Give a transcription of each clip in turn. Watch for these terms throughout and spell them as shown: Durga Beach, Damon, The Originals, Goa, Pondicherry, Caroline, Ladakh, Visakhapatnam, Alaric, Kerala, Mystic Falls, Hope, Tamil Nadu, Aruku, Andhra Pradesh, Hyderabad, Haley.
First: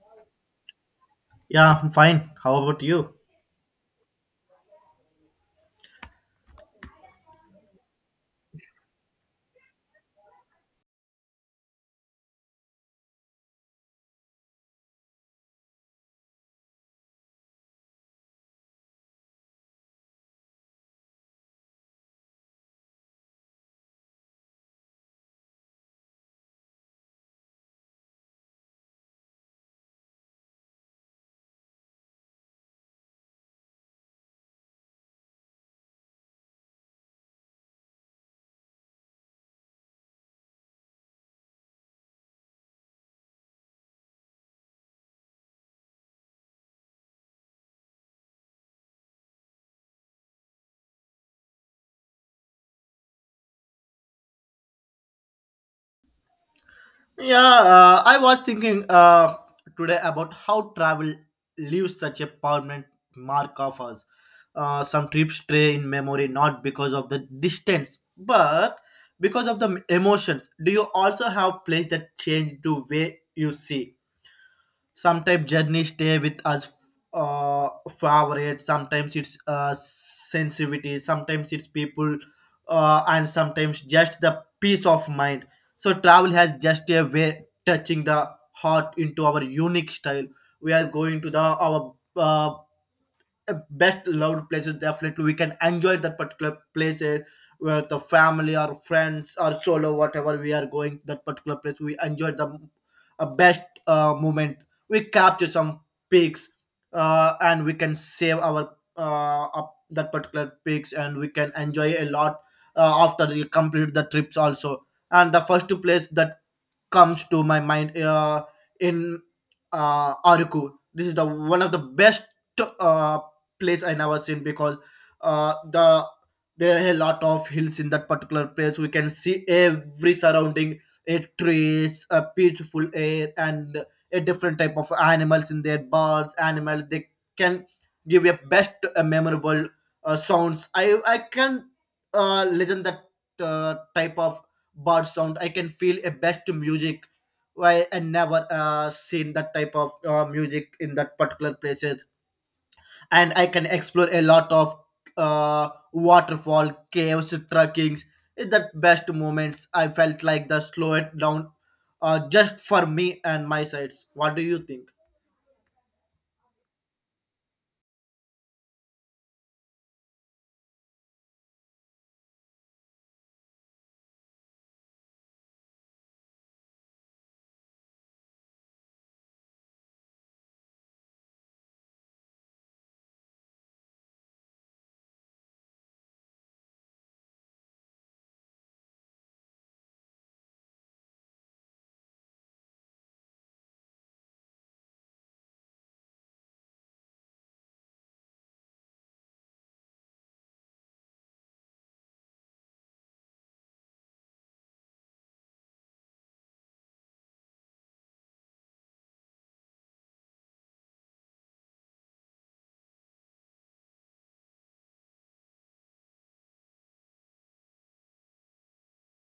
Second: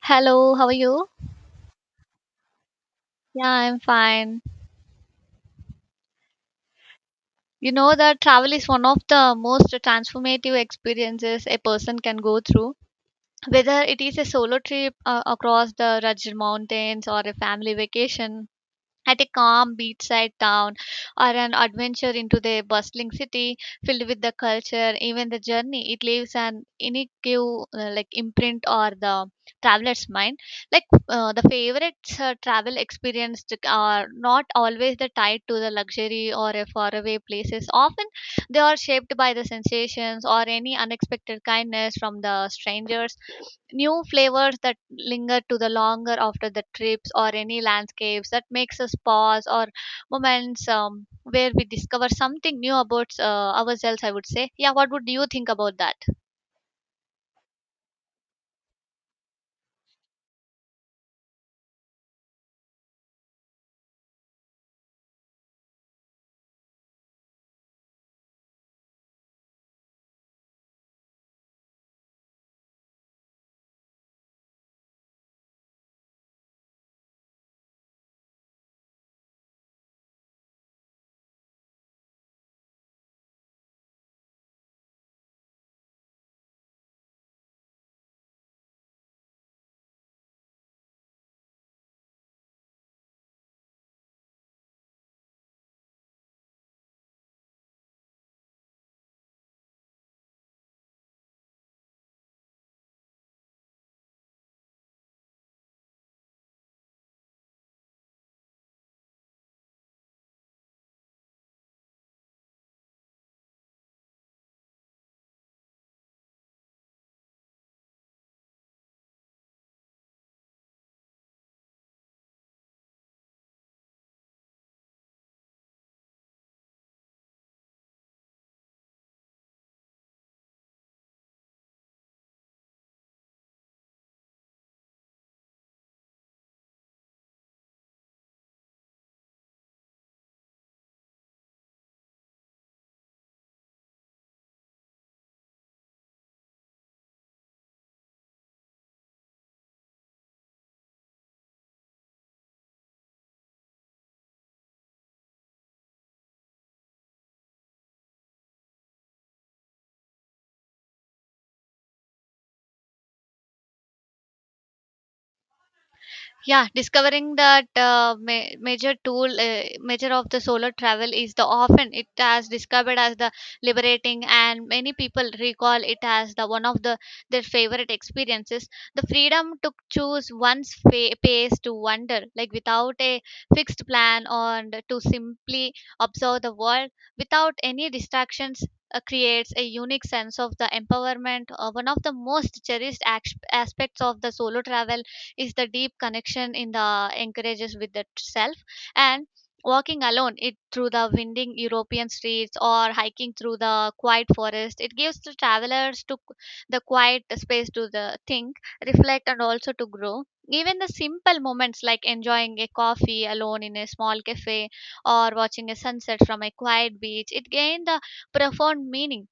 Hello, how are you? Yeah, I'm fine. How about you? Yeah, I'm fine. You know that travel is one of the most transformative experiences a person can go through. Whether it is a solo trip across the rugged mountains or a family vacation, at a calm beachside town or an adventure into the bustling city filled with the culture, even the journey, it leaves an inigual like imprint or the traveler's mind, like the favorites travel experience are not always the tied to the luxury or a faraway places. Often they are shaped by the sensations or any unexpected kindness from the strangers. New flavors that linger to the longer after the trips or any landscapes that makes us pause or moments where we discover something new about ourselves. I would say, yeah. What would you think about that? Yeah, I was thinking today about how travel leaves such a permanent mark of us. Some trips stay in memory not because of the distance, but because of the emotions. Do you also have place that change the way you see? Sometimes journeys stay with us favorite sometimes it's sensitivity sometimes it's people, and sometimes just the peace of mind. So travel has just a way touching the heart into our unique style. We are going to the our best loved places. Definitely we can enjoy that particular places where the family or friends or solo whatever we are going that particular place we enjoy the best moment. We capture some pics, and we can save our up that particular pics and we can enjoy a lot after we complete the trips also. And the first place that comes to my mind in Aruku. This is the one of the best uh, place I never seen because uh, the there are a lot of hills in that particular place. We can see every surrounding, a trees, a beautiful air, and a different type of animals in there. Birds, animals. They can give you best memorable sounds. I can listen that type of bird sound. I can feel a best music. Why I never seen that type of music in that particular places. And I can explore a lot of waterfall caves trekkings. It's the best moments I felt like the slow it down, just for me and my sides. What do you think? Yeah, discovering that major tool, major of the solar travel is the often it has discovered as the liberating, and many people recall it as the one of the their favorite experiences. The freedom to choose pace to wander, like without a fixed plan, and to simply observe the world without any distractions. Creates a unique sense of the empowerment. One of the most cherished aspects of the solo travel is the deep connection in the encourages with the self, and walking alone it through the winding European streets or hiking through the quiet forest, it gives the travelers to the quiet space to the think, reflect, and also to grow. Even the simple moments like enjoying a coffee alone in a small cafe or watching a sunset from a quiet beach, it gained the profound meaning.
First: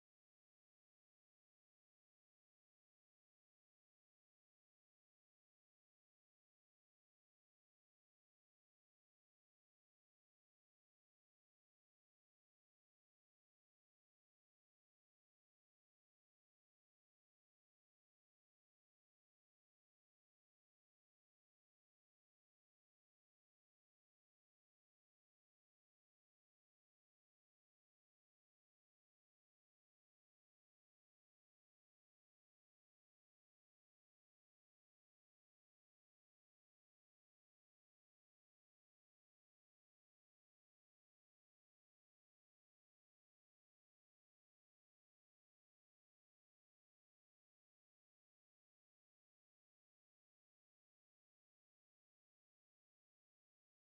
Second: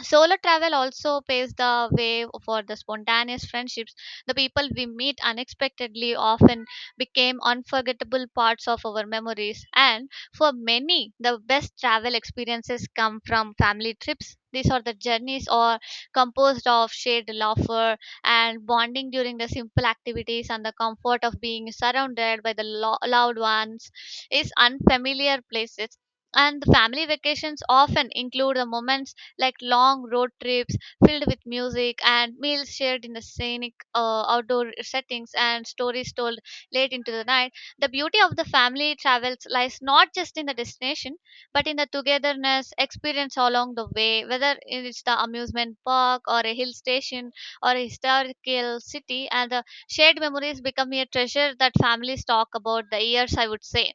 Solo travel also paves the way for the spontaneous friendships. The people we meet unexpectedly often became unforgettable parts of our memories. And for many, the best travel experiences come from family trips. These are the journeys or composed of shared laughter and bonding during the simple activities, and the comfort of being surrounded by the loved ones is unfamiliar places. And the family vacations often include the moments like long road trips filled with music and meals shared in the scenic outdoor settings, and stories told late into the night. The beauty of the family travels lies not just in the destination but in the togetherness experience along the way, whether it's the amusement park or a hill station or a historical city, and the shared memories become a treasure that families talk about the years, I would say.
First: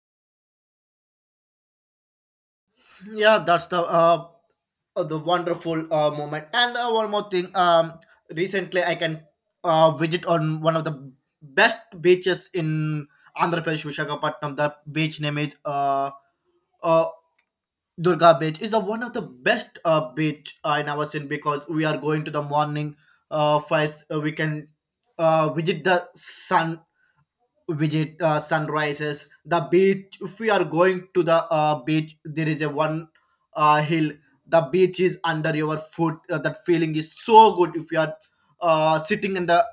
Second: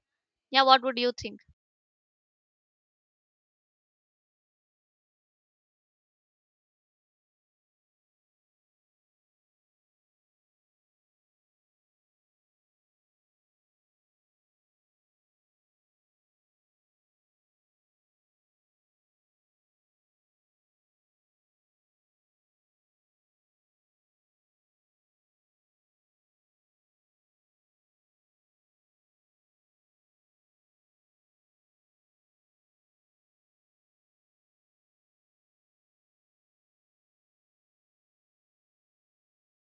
Yeah, what would you think? Yeah, that's the wonderful moment. And one more thing, recently I can visit on one of the best beaches in Andhra Pradesh, Visakhapatnam. The beach name is uh, Durga Beach. Is the one of the best beach I never seen because we are going to the morning. First we can visit the sun visit sunrises the beach. If we are going to the beach there is a one hill. The beach is under your foot. That feeling is so good. If you are sitting in the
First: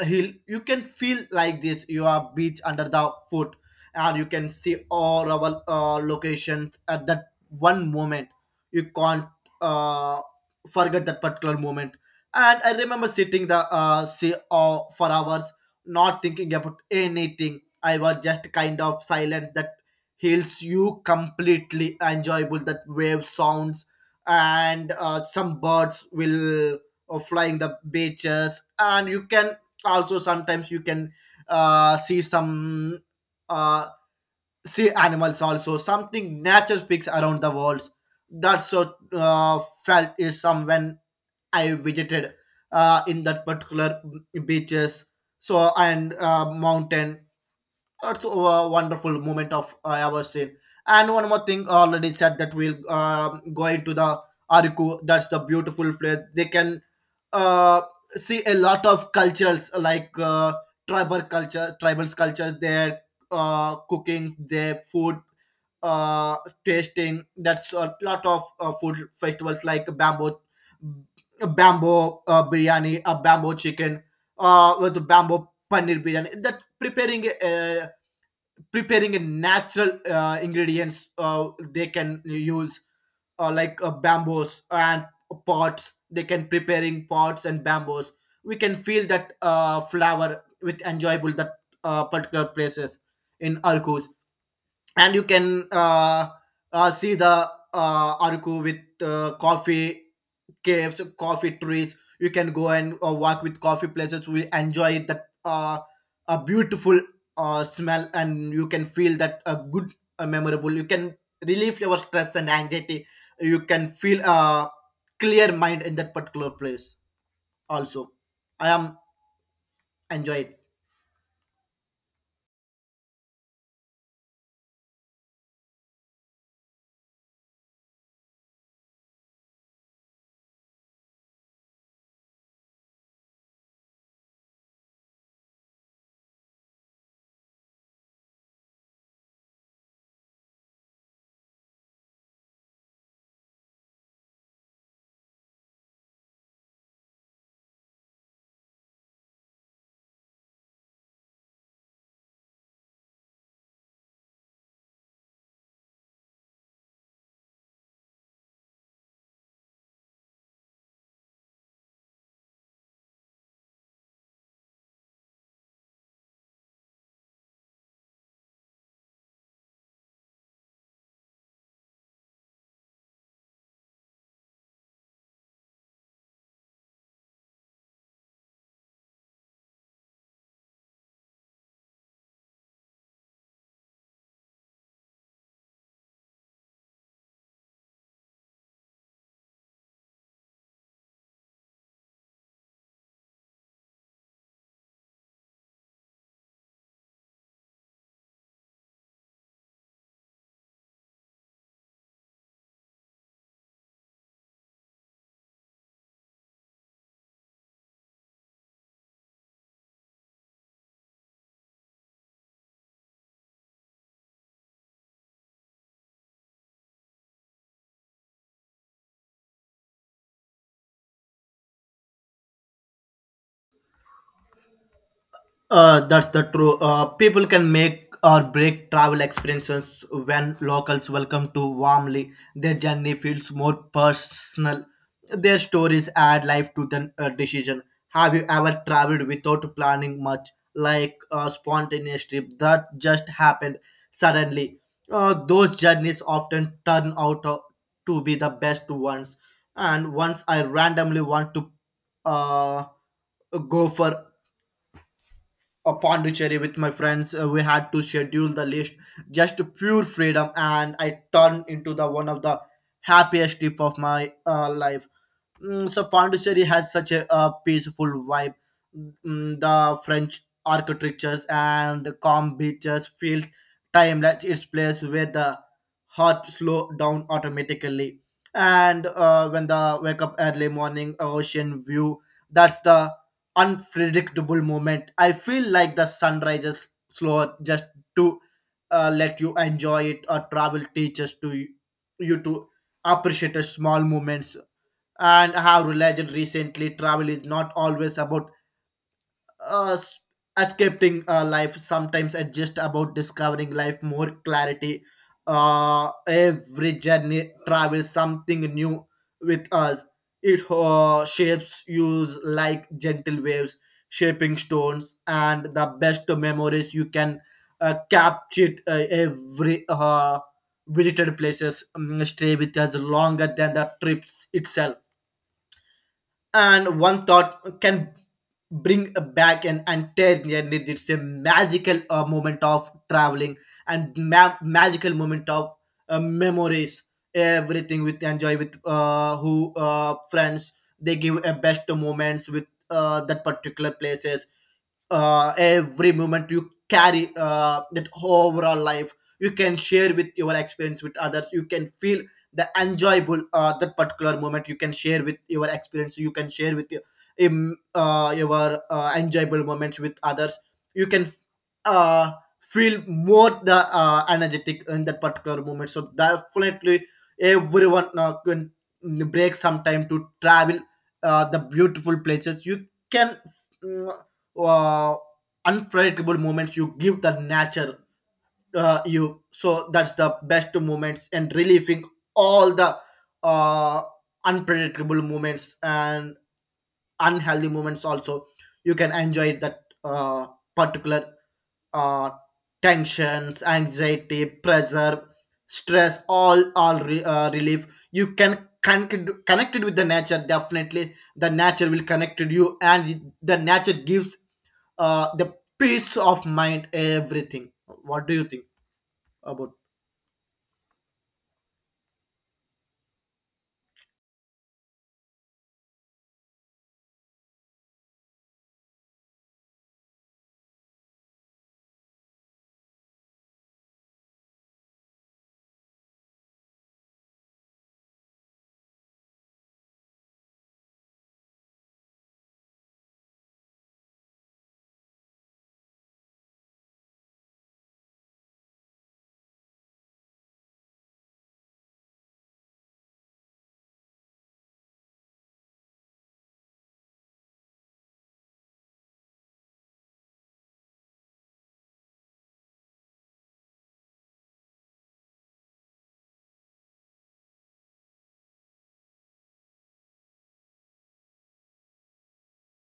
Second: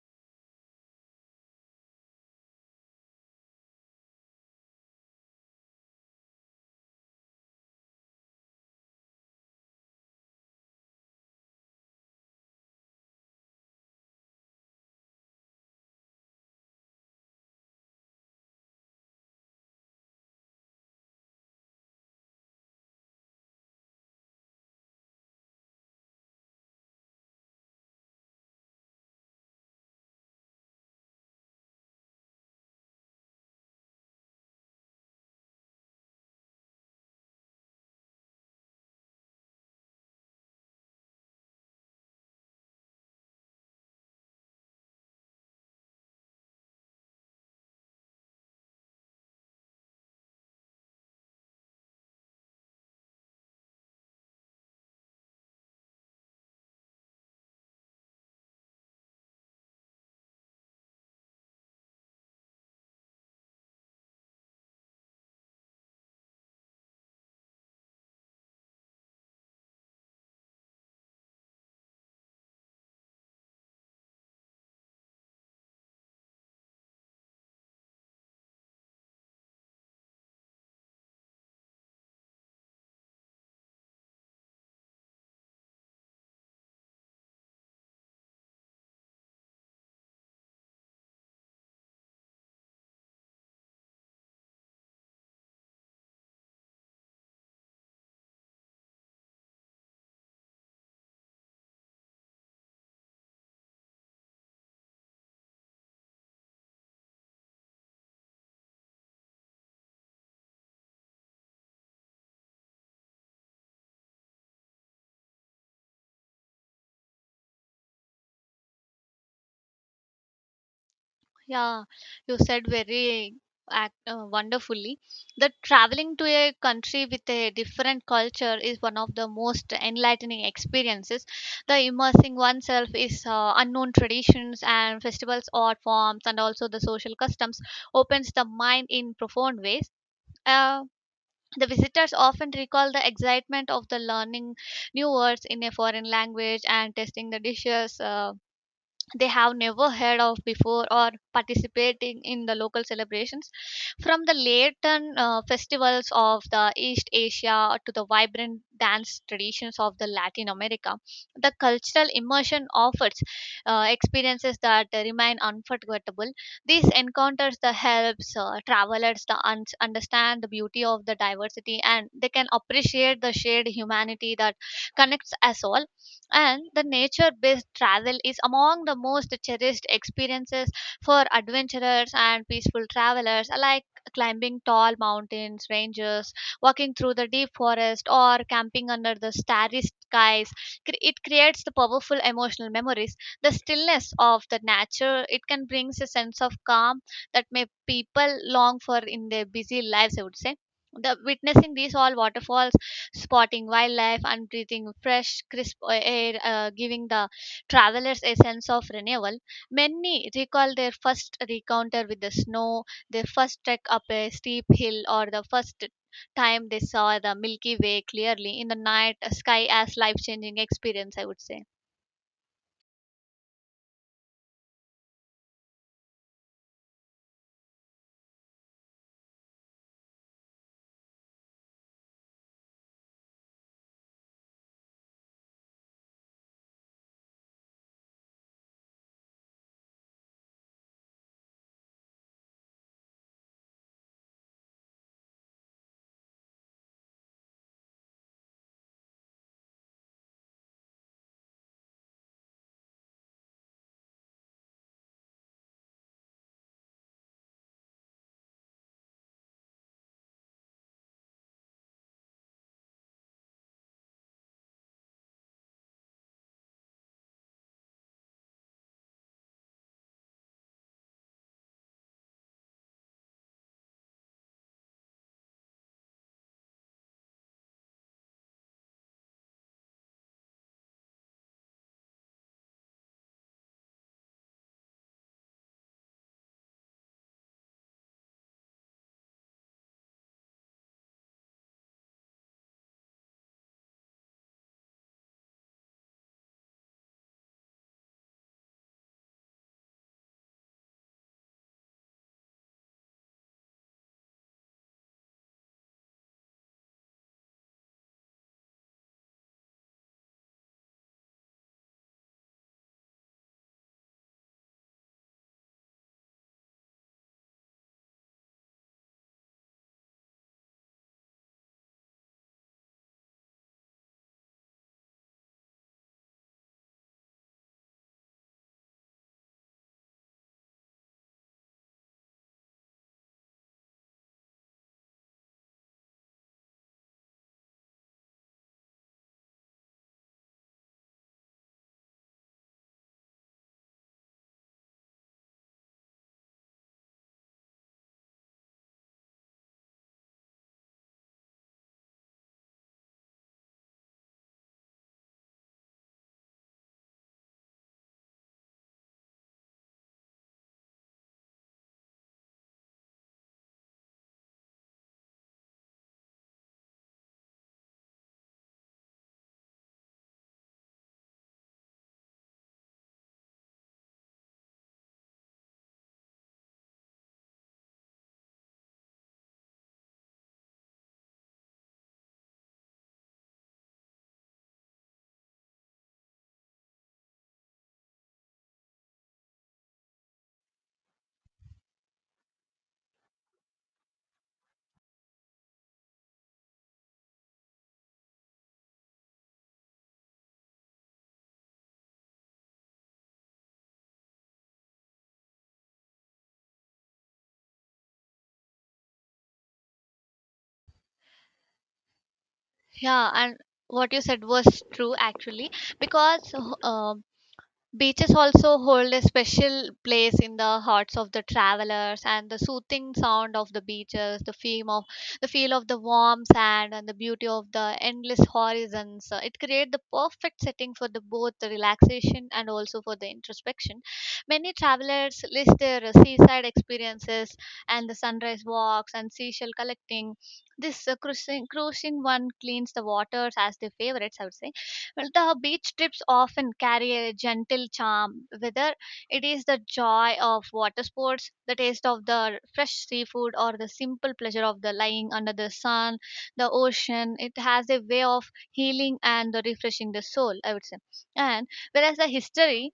hill you can feel like this you are beach under the foot, and you can see all our locations at that one moment. You can't uh, forget that particular moment. And I remember sitting the sea for hours, not thinking about anything. I was just kind of silent. That heals you completely. Enjoyable that wave sounds, and some birds will flying the beaches. And you can also sometimes you can see some uh, see animals also. Something nature speaks around the world. That's so felt is some when I visited in that particular beaches, so and mountain. That's a wonderful moment of I ever seen. And one more thing, already said that we'll go into the Ariku. That's the beautiful place. They can uh, see a lot of cultures like tribal culture, tribals culture, their cooking, their food uh, tasting. That's a lot of food festivals like bamboo, bamboo biryani, a bamboo chicken, with the bamboo paneer biryani. That preparing preparing a natural ingredients. They can use bamboos and pots. They can preparing pots and bamboos. We can feel that flower with enjoyable that particular places in arcus. And you can see the Arku with coffee caves, coffee trees. You can go and walk with coffee places. We enjoy that a beautiful smell, and you can feel that a good, memorable. You can relieve your stress and anxiety. You can feel a clear mind in that particular place. Also, I am enjoyed. Yeah, you said very ac wonderfully that traveling to a country with a different culture is one of the most enlightening experiences. The immersing oneself is unknown traditions and festivals, art forms, and also the social customs opens the mind in profound ways. Uh, the visitors often recall the excitement of the learning new words in a foreign language and tasting the dishes. They have never heard of before or participating in the local celebrations from the latent festivals of the East Asia to the vibrant dance traditions of the Latin America, the cultural immersion offers experiences that remain unforgettable. These encounters the helps travelers to understand the beauty of the diversity, and they can appreciate the shared humanity that connects us all. And the nature based travel is among the most cherished experiences for adventurers and peaceful travelers alike. Climbing tall mountains ranges, walking through the deep forest, or camping under the starry skies, it creates the powerful emotional memories. The stillness of the nature it can brings a sense of calm that may people long for in their busy lives, I would say. The witnessing these all waterfalls, spotting wildlife, and breathing fresh, crisp air, giving the travelers a sense of renewal. Many recall their first encounter with the snow, their first trek up a steep hill, or the first time they saw the Milky Way clearly in the night sky as life changing experience, I would say. That's the true. People can make or break travel experiences when locals welcome to warmly. Their journey feels more personal. Their stories add life to the decision. Have you ever traveled without planning much, like a spontaneous trip that just happened suddenly? Those journeys often turn out to be the best ones. And once I randomly want to uh, go for a Pondicherry with my friends. We had to schedule the list just to pure freedom, and I turned into the one of the happiest trip of my life. Mm, so Pondicherry has such a, peaceful vibe. Mm, the French architectures and the calm beaches feels timeless. It's place where the heart slow down automatically, and when the wake up early morning ocean view, that's the unpredictable moment. I feel like the sun rises slower just to let you enjoy it or travel teaches you to appreciate the small moments. And I have realized recently travel is not always about uh, s- escaping life. Sometimes it's just about discovering life more clarity. Every journey travels something new with us. It shapes use like gentle waves shaping stones. And the best memories you can capture every visited places, stay with us longer than the trips itself. And one thought can bring back an entire year. It's a magical moment of traveling and magical moment of memories. Everything with enjoy with who friends, they give a best moments with that particular places. Every moment you carry that overall life. You can share with your experience with others. You can feel the enjoyable that particular moment. You can share with your experience, you can share with your enjoyable moments with others. You can uh, feel more the energetic in that particular moment. So definitely everyone can break some time to travel the beautiful places. You can mm, uh, unpredictable moments you give the nature you. So that's the best moments and relieving all the uh, unpredictable moments and unhealthy moments also. You can enjoy that particular uh, tensions anxiety pressure stress, all relief. You can connected with the nature. Definitely the nature will connect to you, and the nature gives the peace of mind, everything. What do you think about? Yeah, and what you said was true actually because um beaches also hold a special place in the hearts of the travelers, and the soothing sound of the beaches, the feel of the warm sand, and the beauty of the endless horizons. It creates the perfect setting for the both the relaxation and also for the introspection. Many travelers list their seaside experiences and the sunrise walks and seashell collecting. This cruising one cleans the waters as their favorites, I would say. Well, the beach trips often carry a gentle charm, whether it is the joy of water sports, the taste of the fresh seafood, or the simple pleasure of the lying under the sun, the ocean. It has a way of healing and refreshing the soul, I would say. And whereas the history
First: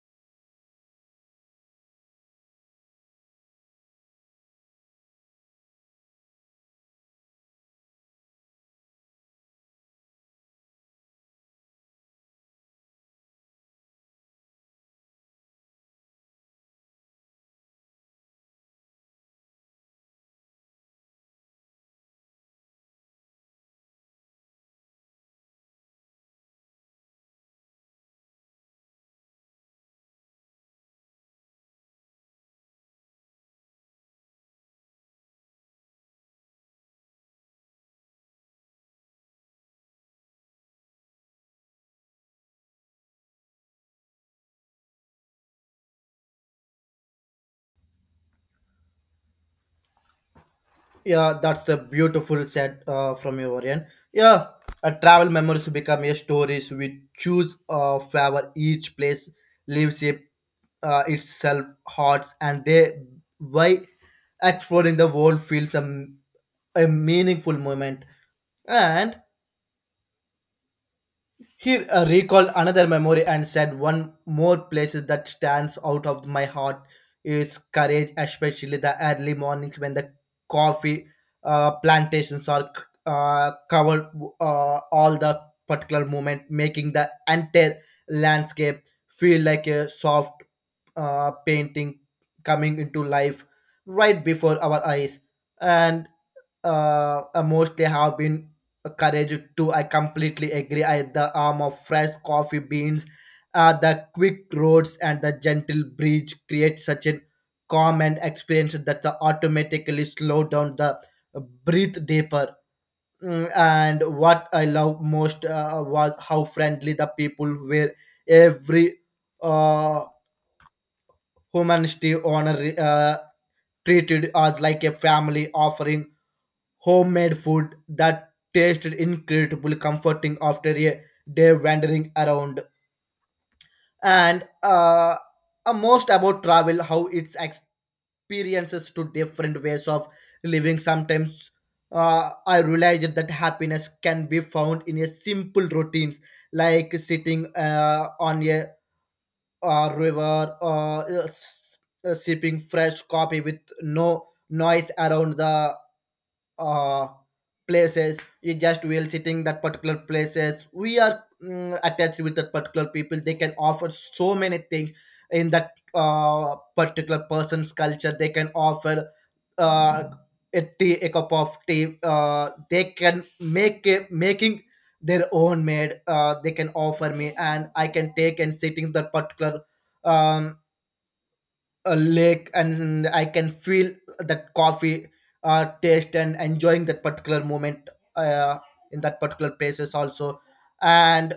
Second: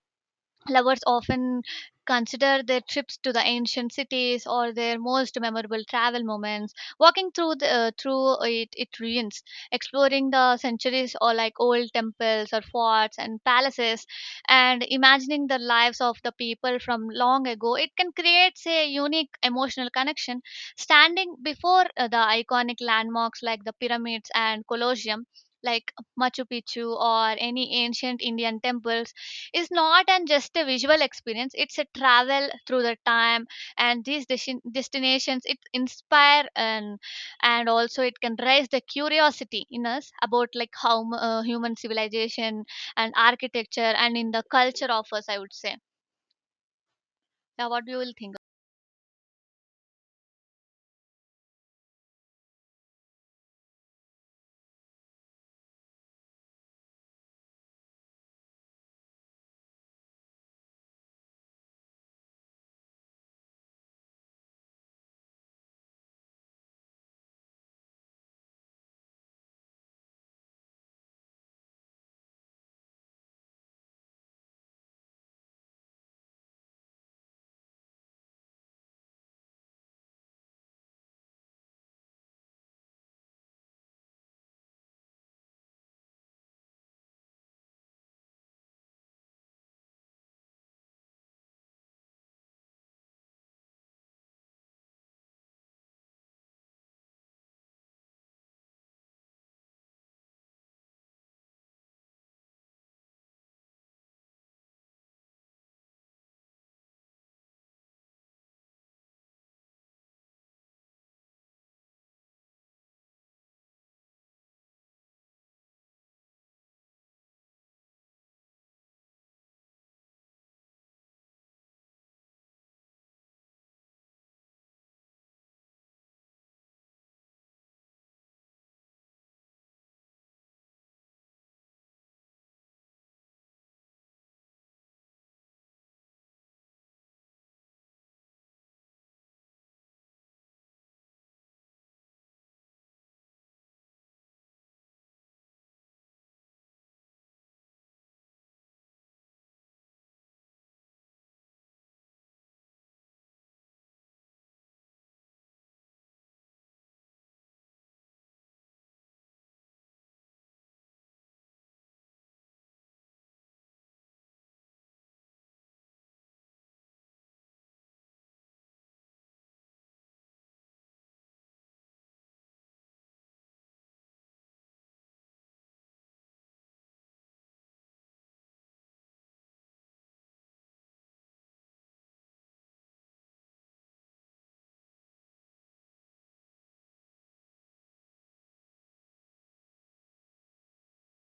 lovers often consider their trips to the ancient cities or their most memorable travel moments. Walking through the, it ruins, exploring the centuries or like old temples or forts and palaces, and imagining the lives of the people from long ago. It can create a unique emotional connection. Standing before the iconic landmarks like the pyramids and Colosseum. Like Machu Picchu or any ancient Indian temples, is not an just a visual experience, it's a travel through the time. And these destinations it inspire and also it can raise the curiosity in us about like how human civilization and architecture and in the culture of us, I would say. Yeah, what do you will think? Yeah, that's the beautiful set from your end. Yeah, a travel memories become a stories we choose favor. Each place leaves a, itself hearts, and they why exploring the world feels a meaningful moment. And he recalled another memory and said, one more places that stands out of my heart is courage, especially the early mornings when the coffee plantations are covered, all the particular moment, making the entire landscape feel like a soft painting coming into life right before our eyes. And mostly have been encouraged to. I completely agree. I the arm of fresh coffee beans, the quick roads, and the gentle breeze create such an calm and experience that the automatically slow down the breathe deeper. Mm, and what I love most was how friendly the people were. Every uh, humanity owner treated us like a family offering homemade food that tasted incredibly comforting after a day wandering around. And most about travel, how its experiences to different ways of living. Sometimes I realized that happiness can be found in a simple routines like sitting on a river or sipping fresh coffee with no noise around the uh, places. You just will sitting that particular places. We are mm, attached with that particular people. They can offer so many things in that particular person's culture. They can offer uh, a tea, a cup of tea. They can make a, making their own made, they can offer me and I can take and sit in that particular, um, a lake, and I can feel that coffee taste and enjoying that particular moment uh, in that particular places also. And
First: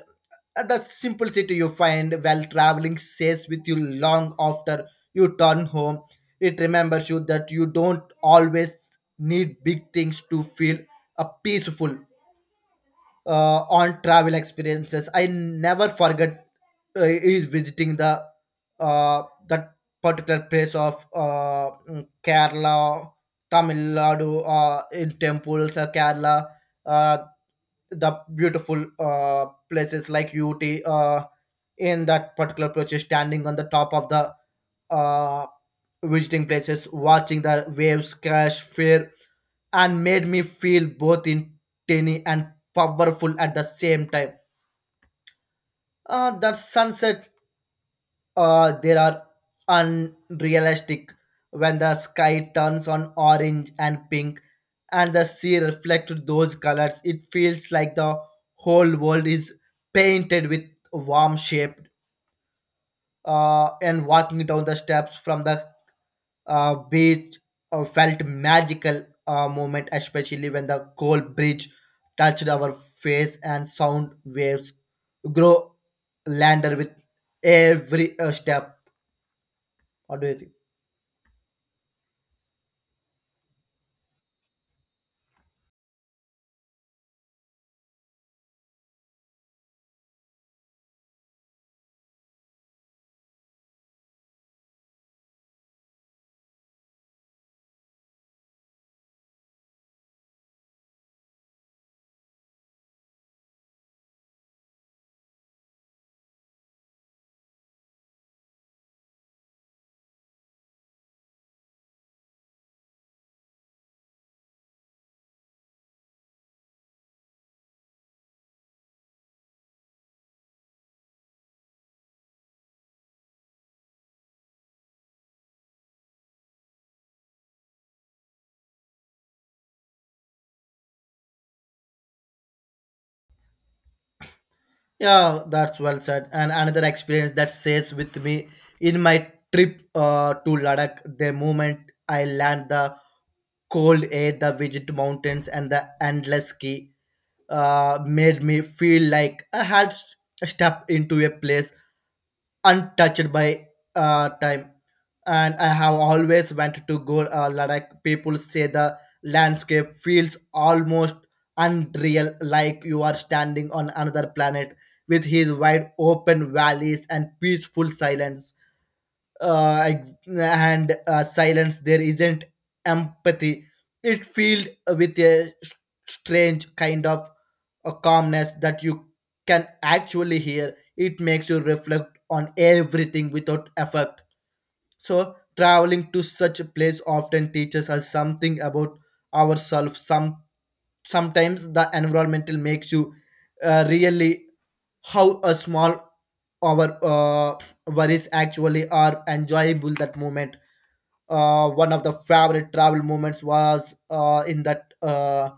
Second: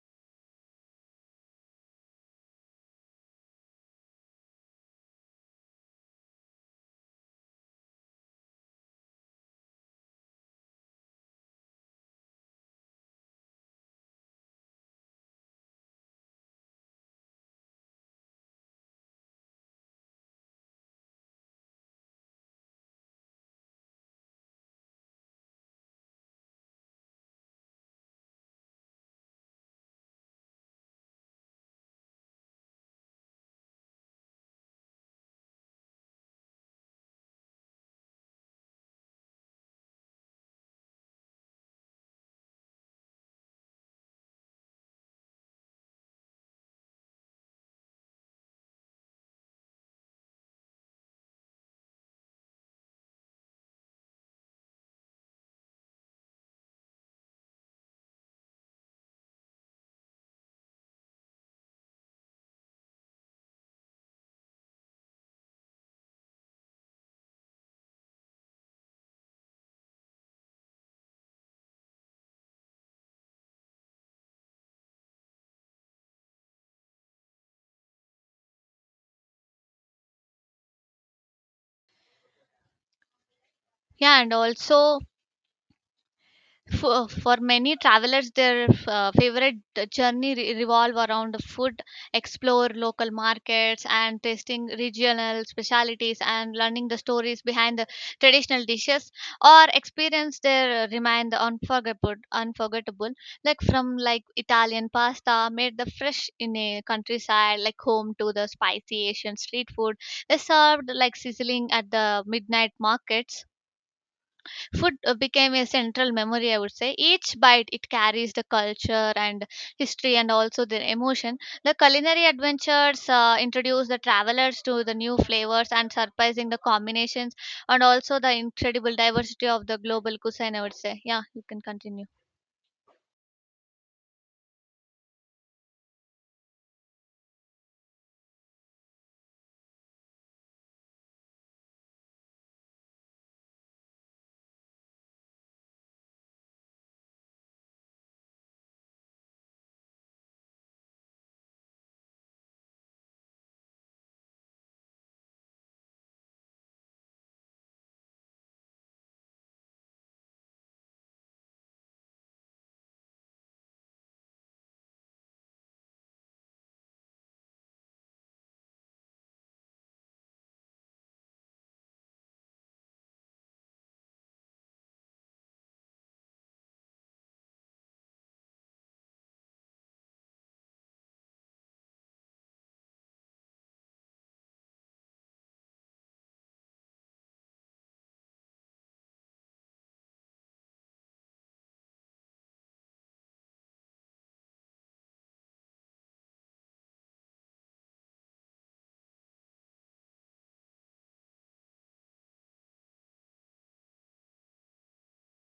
the simplicity you find while traveling stays with you long after you turn home. It remembers you that you don't always need big things to feel peaceful on travel experiences. I never forget is visiting the uh, that particular place of mm, Kerala, Tamil Nadu, in temples, Kerala, uh, the beautiful places like UT. In that particular place, standing on the top of the uh, visiting places, watching the waves crash, fear, and made me feel both in tiny and powerful at the same time. That sunset, there are unrealistic when the sky turns on orange and pink and the sea reflects those colors. It feels like the whole world is painted with warm shape. And walking down the steps from the beach felt magical moment, especially when the cold bridge touched our face and sound waves grow lander with every step. What do you think? Yeah, and also for many travelers, their favorite journey revolve around food, explore local markets, and tasting regional specialities, and learning the stories behind the traditional dishes, or experience their remain the unforgettable, unforgettable. Like from like Italian pasta made the fresh in a countryside, like home to the spicy Asian street food, they served like sizzling at the midnight markets. Food became a central memory, I would say. Each bite it carries the culture and history and also the emotion. The culinary adventures introduce the travelers to the new flavors and surprising the combinations, and also the incredible diversity of the global cuisine, I would say. Yeah, you can continue. Yeah, that's well said. And another experience that stays with me in my trip to Ladakh, the moment I land the cold air, the vivid mountains, and the endless ski made me feel like I had stepped into a place untouched by time. And I have always wanted to go Ladakh. People say the landscape feels almost unreal, like you are standing on another planet with his wide open valleys and peaceful silence. Ex- and Silence there isn't empathy. It filled with a strange kind of a calmness that you can actually hear. It makes you reflect on everything without effort. So traveling to such a place often teaches us something about ourselves. Sometimes the environmental makes you really how a small our worries actually are enjoyable that moment. One of the favorite travel moments was in that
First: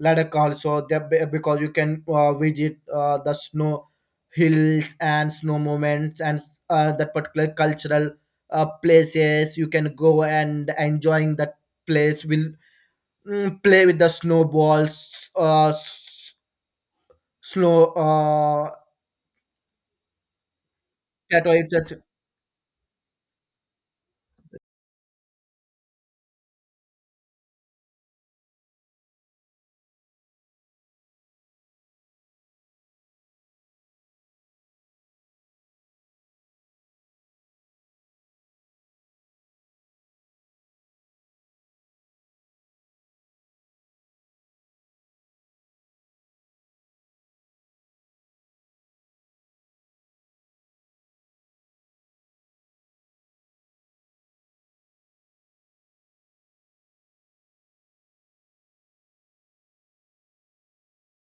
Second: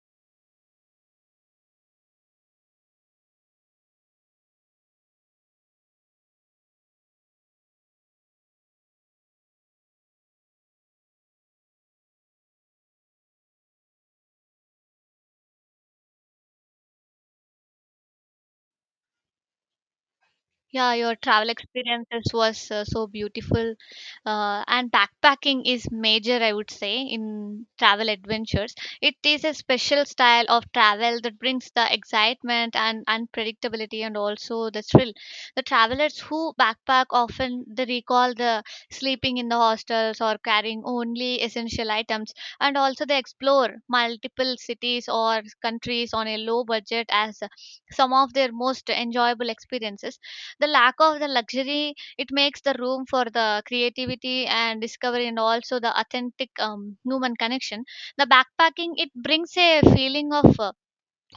Ladakh also. There because you can visit the snow hills and snow moments, and that particular cultural places you can go, and enjoying that place will play with the snowballs s- snow Yeah, your travel tattoo. experiences was so beautiful, and backpacking is major, I would say, in travel adventures. It is a special style of travel that brings the excitement and unpredictability, and also the thrill. The travelers who backpack often they recall the sleeping in the hostels or carrying only essential items, and also they explore multiple cities or countries on a low budget as some of their most enjoyable experiences. The lack of the luxury it makes the room for the creativity and discovery, and also the authentic human connection. The backpacking it brings a feeling of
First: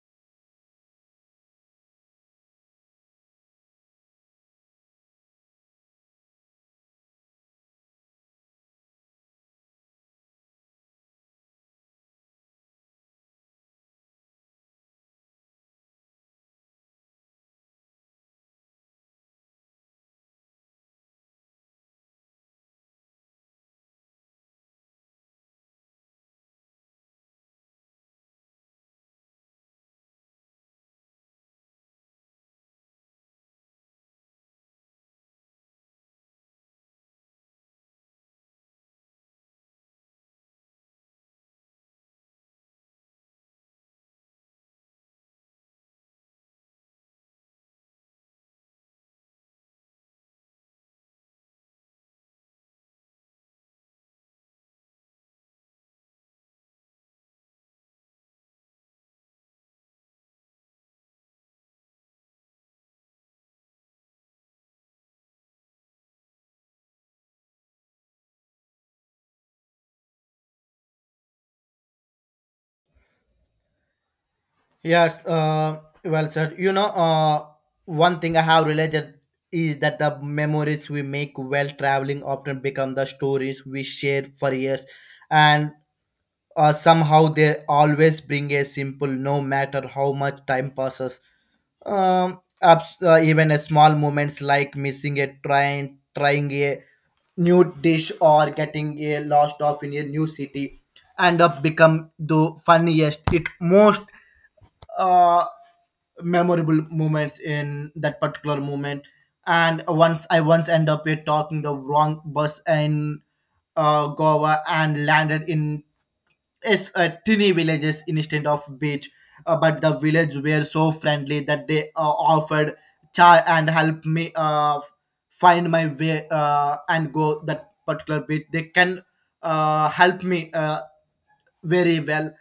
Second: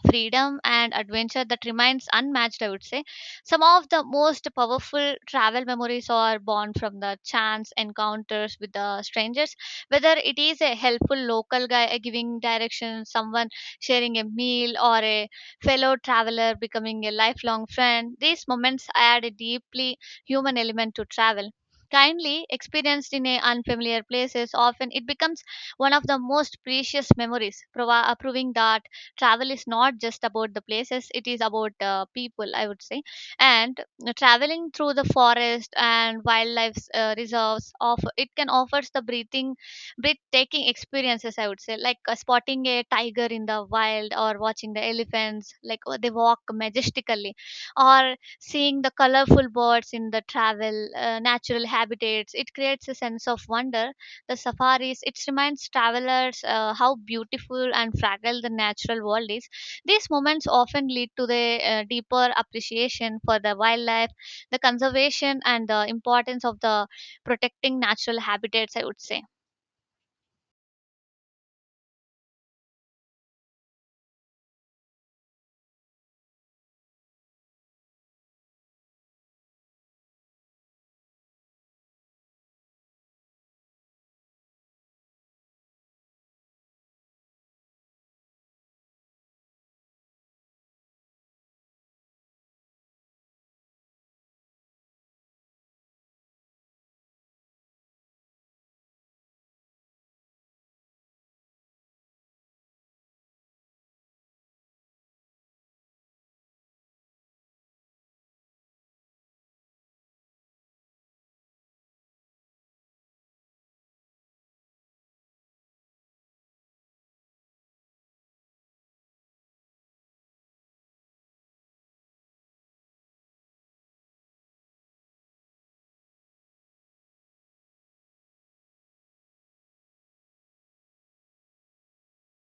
freedom and adventure that remains unmatched, I would say. Some of the most powerful travel memories are born from the chance encounters with the strangers, whether it is a helpful local guy giving directions, someone sharing a meal, or a fellow traveler becoming a lifelong friend. These moments add a deeply human element to travel. Kindly experienced in a unfamiliar places often it becomes one of the most precious memories, proving that travel is not just about the places, it is about people, I would say. And traveling through the forest and wildlife reserves of it can offers the breathing breathtaking experiences, I would say, like spotting a tiger in the wild or watching the elephants like they walk majestically, or seeing the colorful birds in the travel natural habitats. It creates a sense of wonder. The safaris it reminds travelers how beautiful and fragile the natural world is. These moments often lead to the deeper appreciation for the wildlife, the conservation, and the importance of the protecting natural habitats, I would say. Yes, well said. You know, one thing I have realized is that the memories we make while traveling often become the stories we share for years, and somehow they always bring a simple, no matter how much time passes. Even a small moments like missing a train, trying a new dish, or getting a lost off in a new city, end up become the funniest, it most. Uh, Memorable moments in that particular moment. And once I once end up with talking the wrong bus in Goa and landed in it's a tiny villages instead of beach. But the village were so friendly that they offered chai and helped me find my way, and go that particular beach. They can help me very well.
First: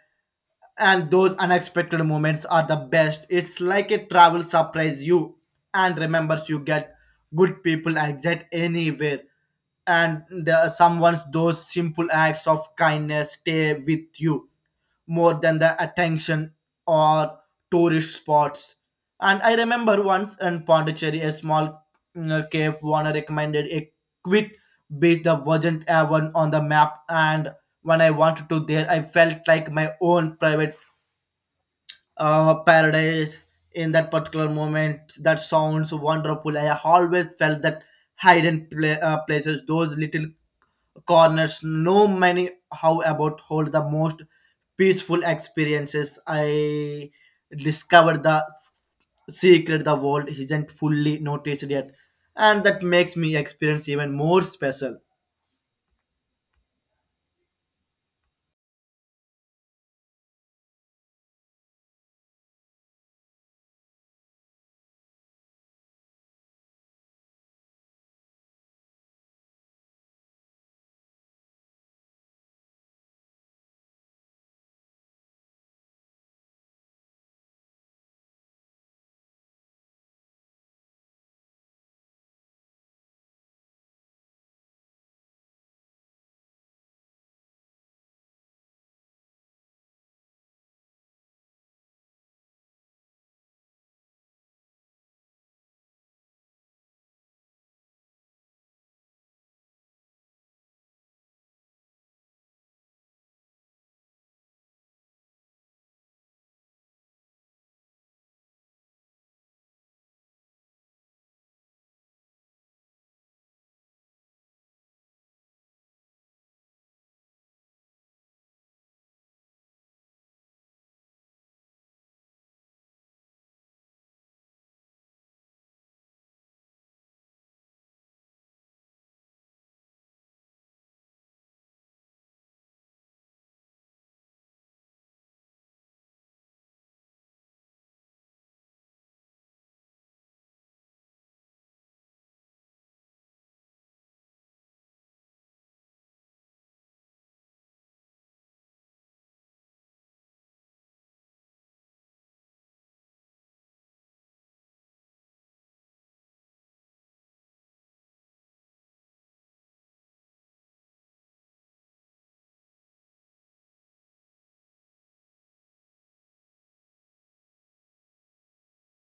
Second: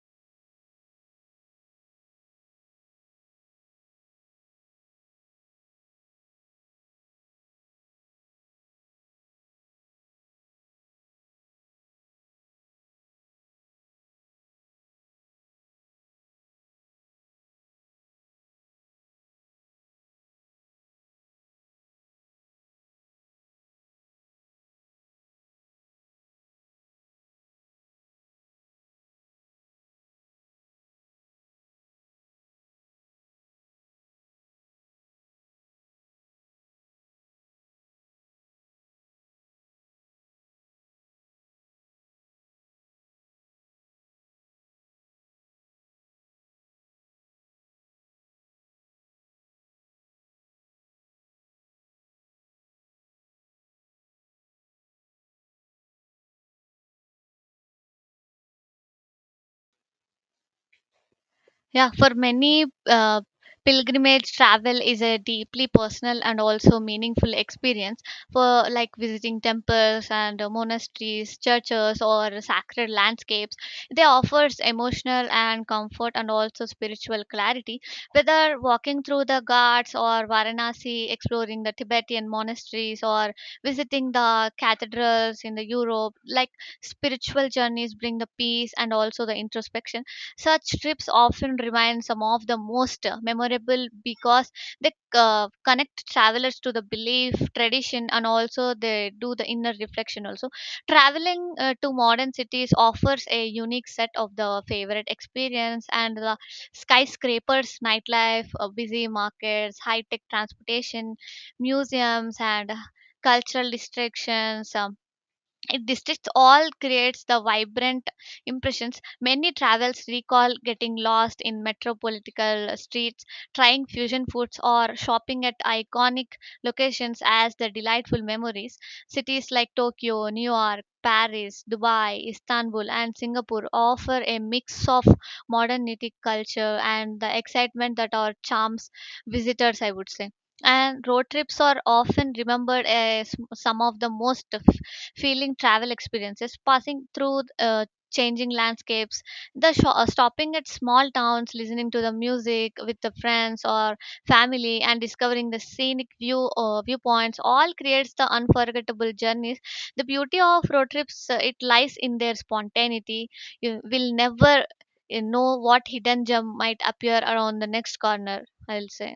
And those unexpected moments are the best. It's like a travel surprise you and remembers you get good people exit anywhere. And someone's those simple acts of kindness stay with you more than the attention or tourist spots. And I remember once in Pondicherry, a small cave owner recommended a quick beach that wasn't even on the map, and when I wanted to there, I felt like my own private paradise in that particular moment. That sounds wonderful. I always felt that hidden places, those little corners, no many how about hold the most peaceful experiences. I discovered the secret the world isn't fully noticed yet, and that makes me experience even more special. Yeah, for many, pilgrimage travel is a deeply personal and also meaningful experience, for like visiting temples and monasteries, churches, or sacred landscapes. They offers emotional and comfort and also spiritual clarity. Whether walking through the Ghats or Varanasi, exploring the Tibetan monasteries, or visiting the cathedrals in the Europe, like spiritual journeys bring the peace and also the introspection. Such trips often remain some of the most memorable because they connect travelers to the belief, tradition, and also they do the inner reflection. Also, traveling to modern cities offers a unique set of the favorite experience, and the skyscrapers, nightlife, busy markets, high tech transportation, museums, and cultural distractions. It districts all creates the vibrant impressions. Many travels recall getting lost in metropolitan streets, trying fusion foods, or shopping at iconic locations as the delightful memories. Cities like Tokyo, New York, Paris, Dubai, Istanbul, and Singapore offer a mix of modernity, culture, and the excitement that are charms visitors, I would say. And road trips are often remembered as some of the most feeling travel experiences, passing through changing landscapes, the sho stopping at small towns, listening to the music with the friends or family, and discovering the scenic viewpoints, all creates the unforgettable journeys. The beauty of road trips it lies in their spontaneity. You will never you know what hidden gem might appear around the next corner. I'll say.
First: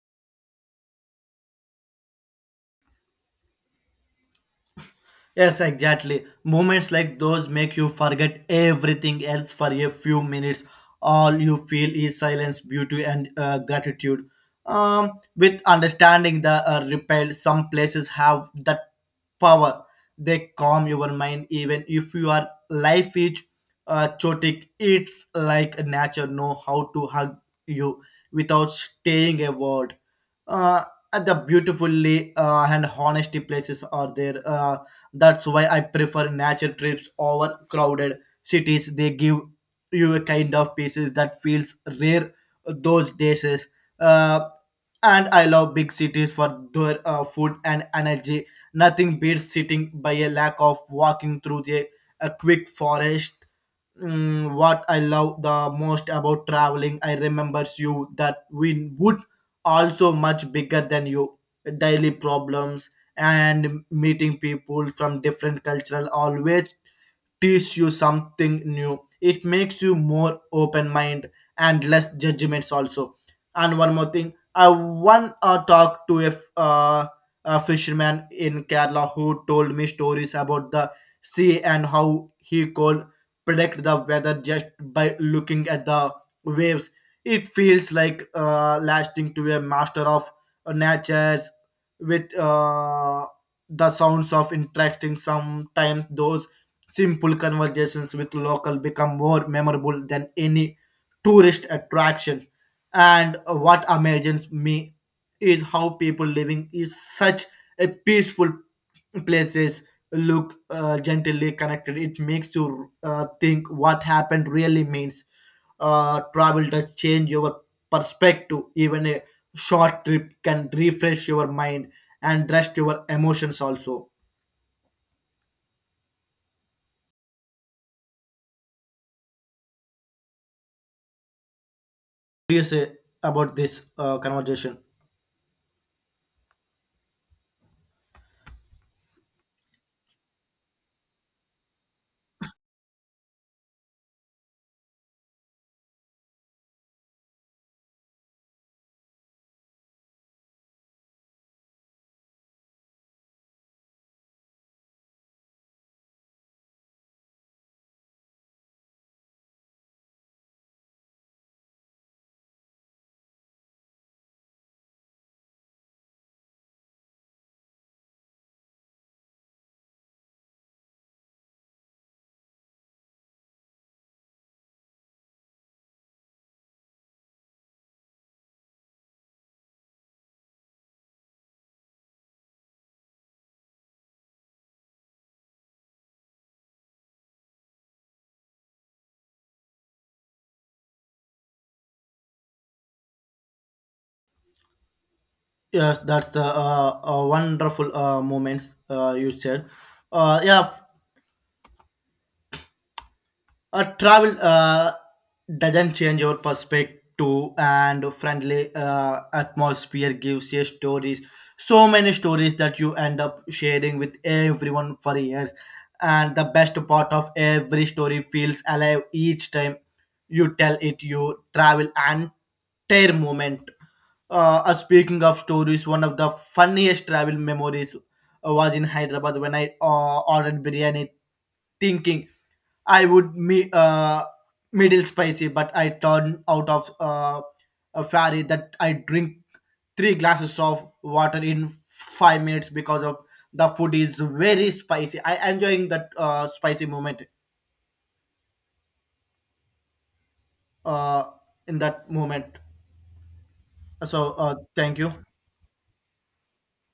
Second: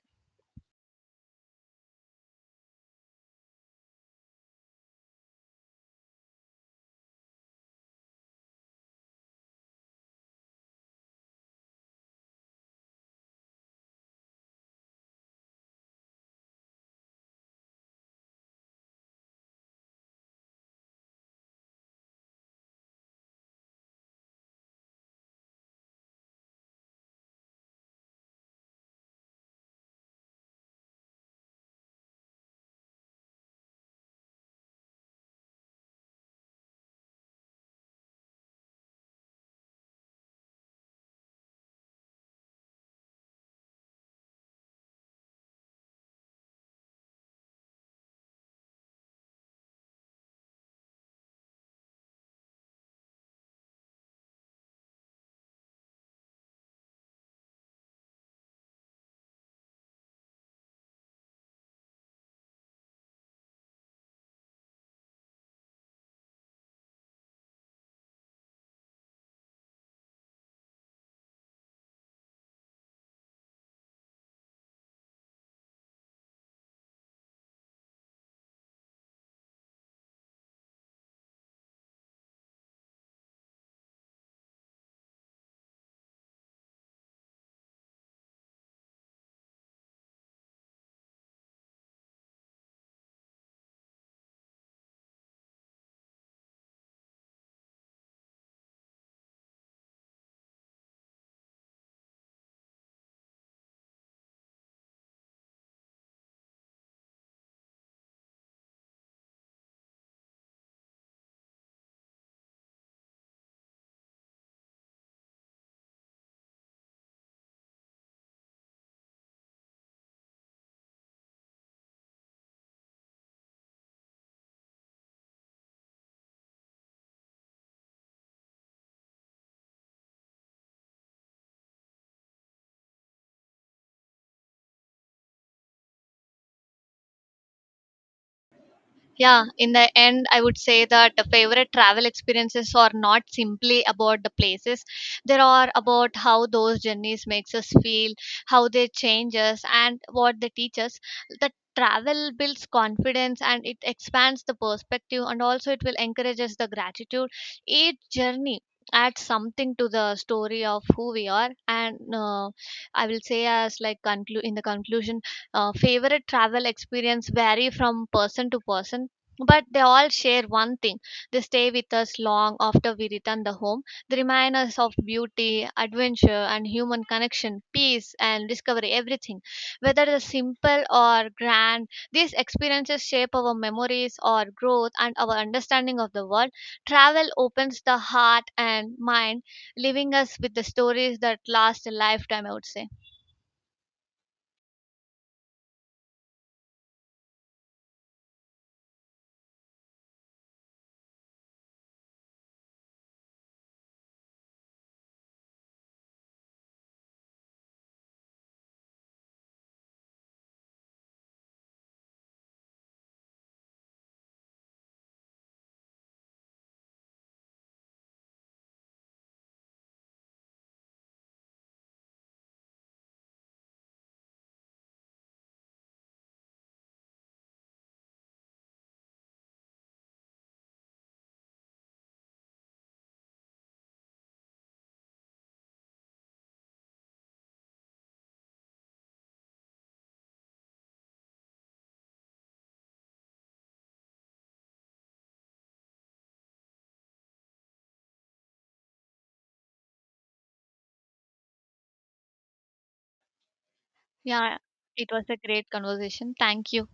Yes, exactly. Moments like those make you forget everything else for a few minutes. All you feel is silence, beauty, and gratitude. With understanding the repel, some places have that power. They calm your mind, even if your life is chaotic. It's like nature know how to hug you without staying a word. Uh, and the beautifully and honesty places are there. That's why I prefer nature trips over crowded cities. They give you a kind of pieces that feels rare those days. Uh, and I love big cities for their food and energy. Nothing beats sitting by a lack of walking through the a quick forest. What I love the most about traveling, I remembers you that we would also much bigger than you daily problems. And meeting people from different cultural always teach you something new. It makes you more open mind and less judgments also. And one more thing, I one talked to a fisherman in Kerala who told me stories about the sea, and how he could predict the weather just by looking at the waves. It feels like lasting to a master of nature's with the sounds of interacting. Sometimes those simple conversations with local become more memorable than any tourist attraction. And what amazes me is how people living is such a peaceful places look gently connected. It makes you think what happened really means. Travel does change your perspective. Even a short trip can refresh your mind and rest your emotions also. What do you say about this conversation? Yeah, in the end, I would say that the favorite travel experiences are not simply about the places. They are about how those journeys makes us feel, how they change us, and what they teach us. The travel builds confidence and it expands the perspective, and also it will encourage us the gratitude. Each journey adds something to the story of who we are, and I will say as like conclude in the conclusion, favorite travel experience vary from person to person, but they all share one thing. They stay with us long after we return the home. They remind us of beauty, adventure, and human connection, peace and discovery, everything. Whether the simple or grand, these experiences shape our memories, our growth, and our understanding of the world. Travel opens the heart and mind, leaving us with the stories that last a lifetime, I would say. Yes, that's the wonderful moments you said. Yeah. Travel doesn't change your perspective, and friendly atmosphere gives you stories, so many stories that you end up sharing with everyone for years. And the best part of every story feels alive each time you tell it. You travel and tear moment. Speaking of stories, one of the funniest travel memories was in Hyderabad when I ordered biryani, thinking I would me middle spicy, but I turn out of a fairy that I drink 3 glasses of water in 5 minutes because of the food is very spicy. I enjoying that spicy moment uh, in that moment. So Yeah, thank it you. was a great conversation, thank you.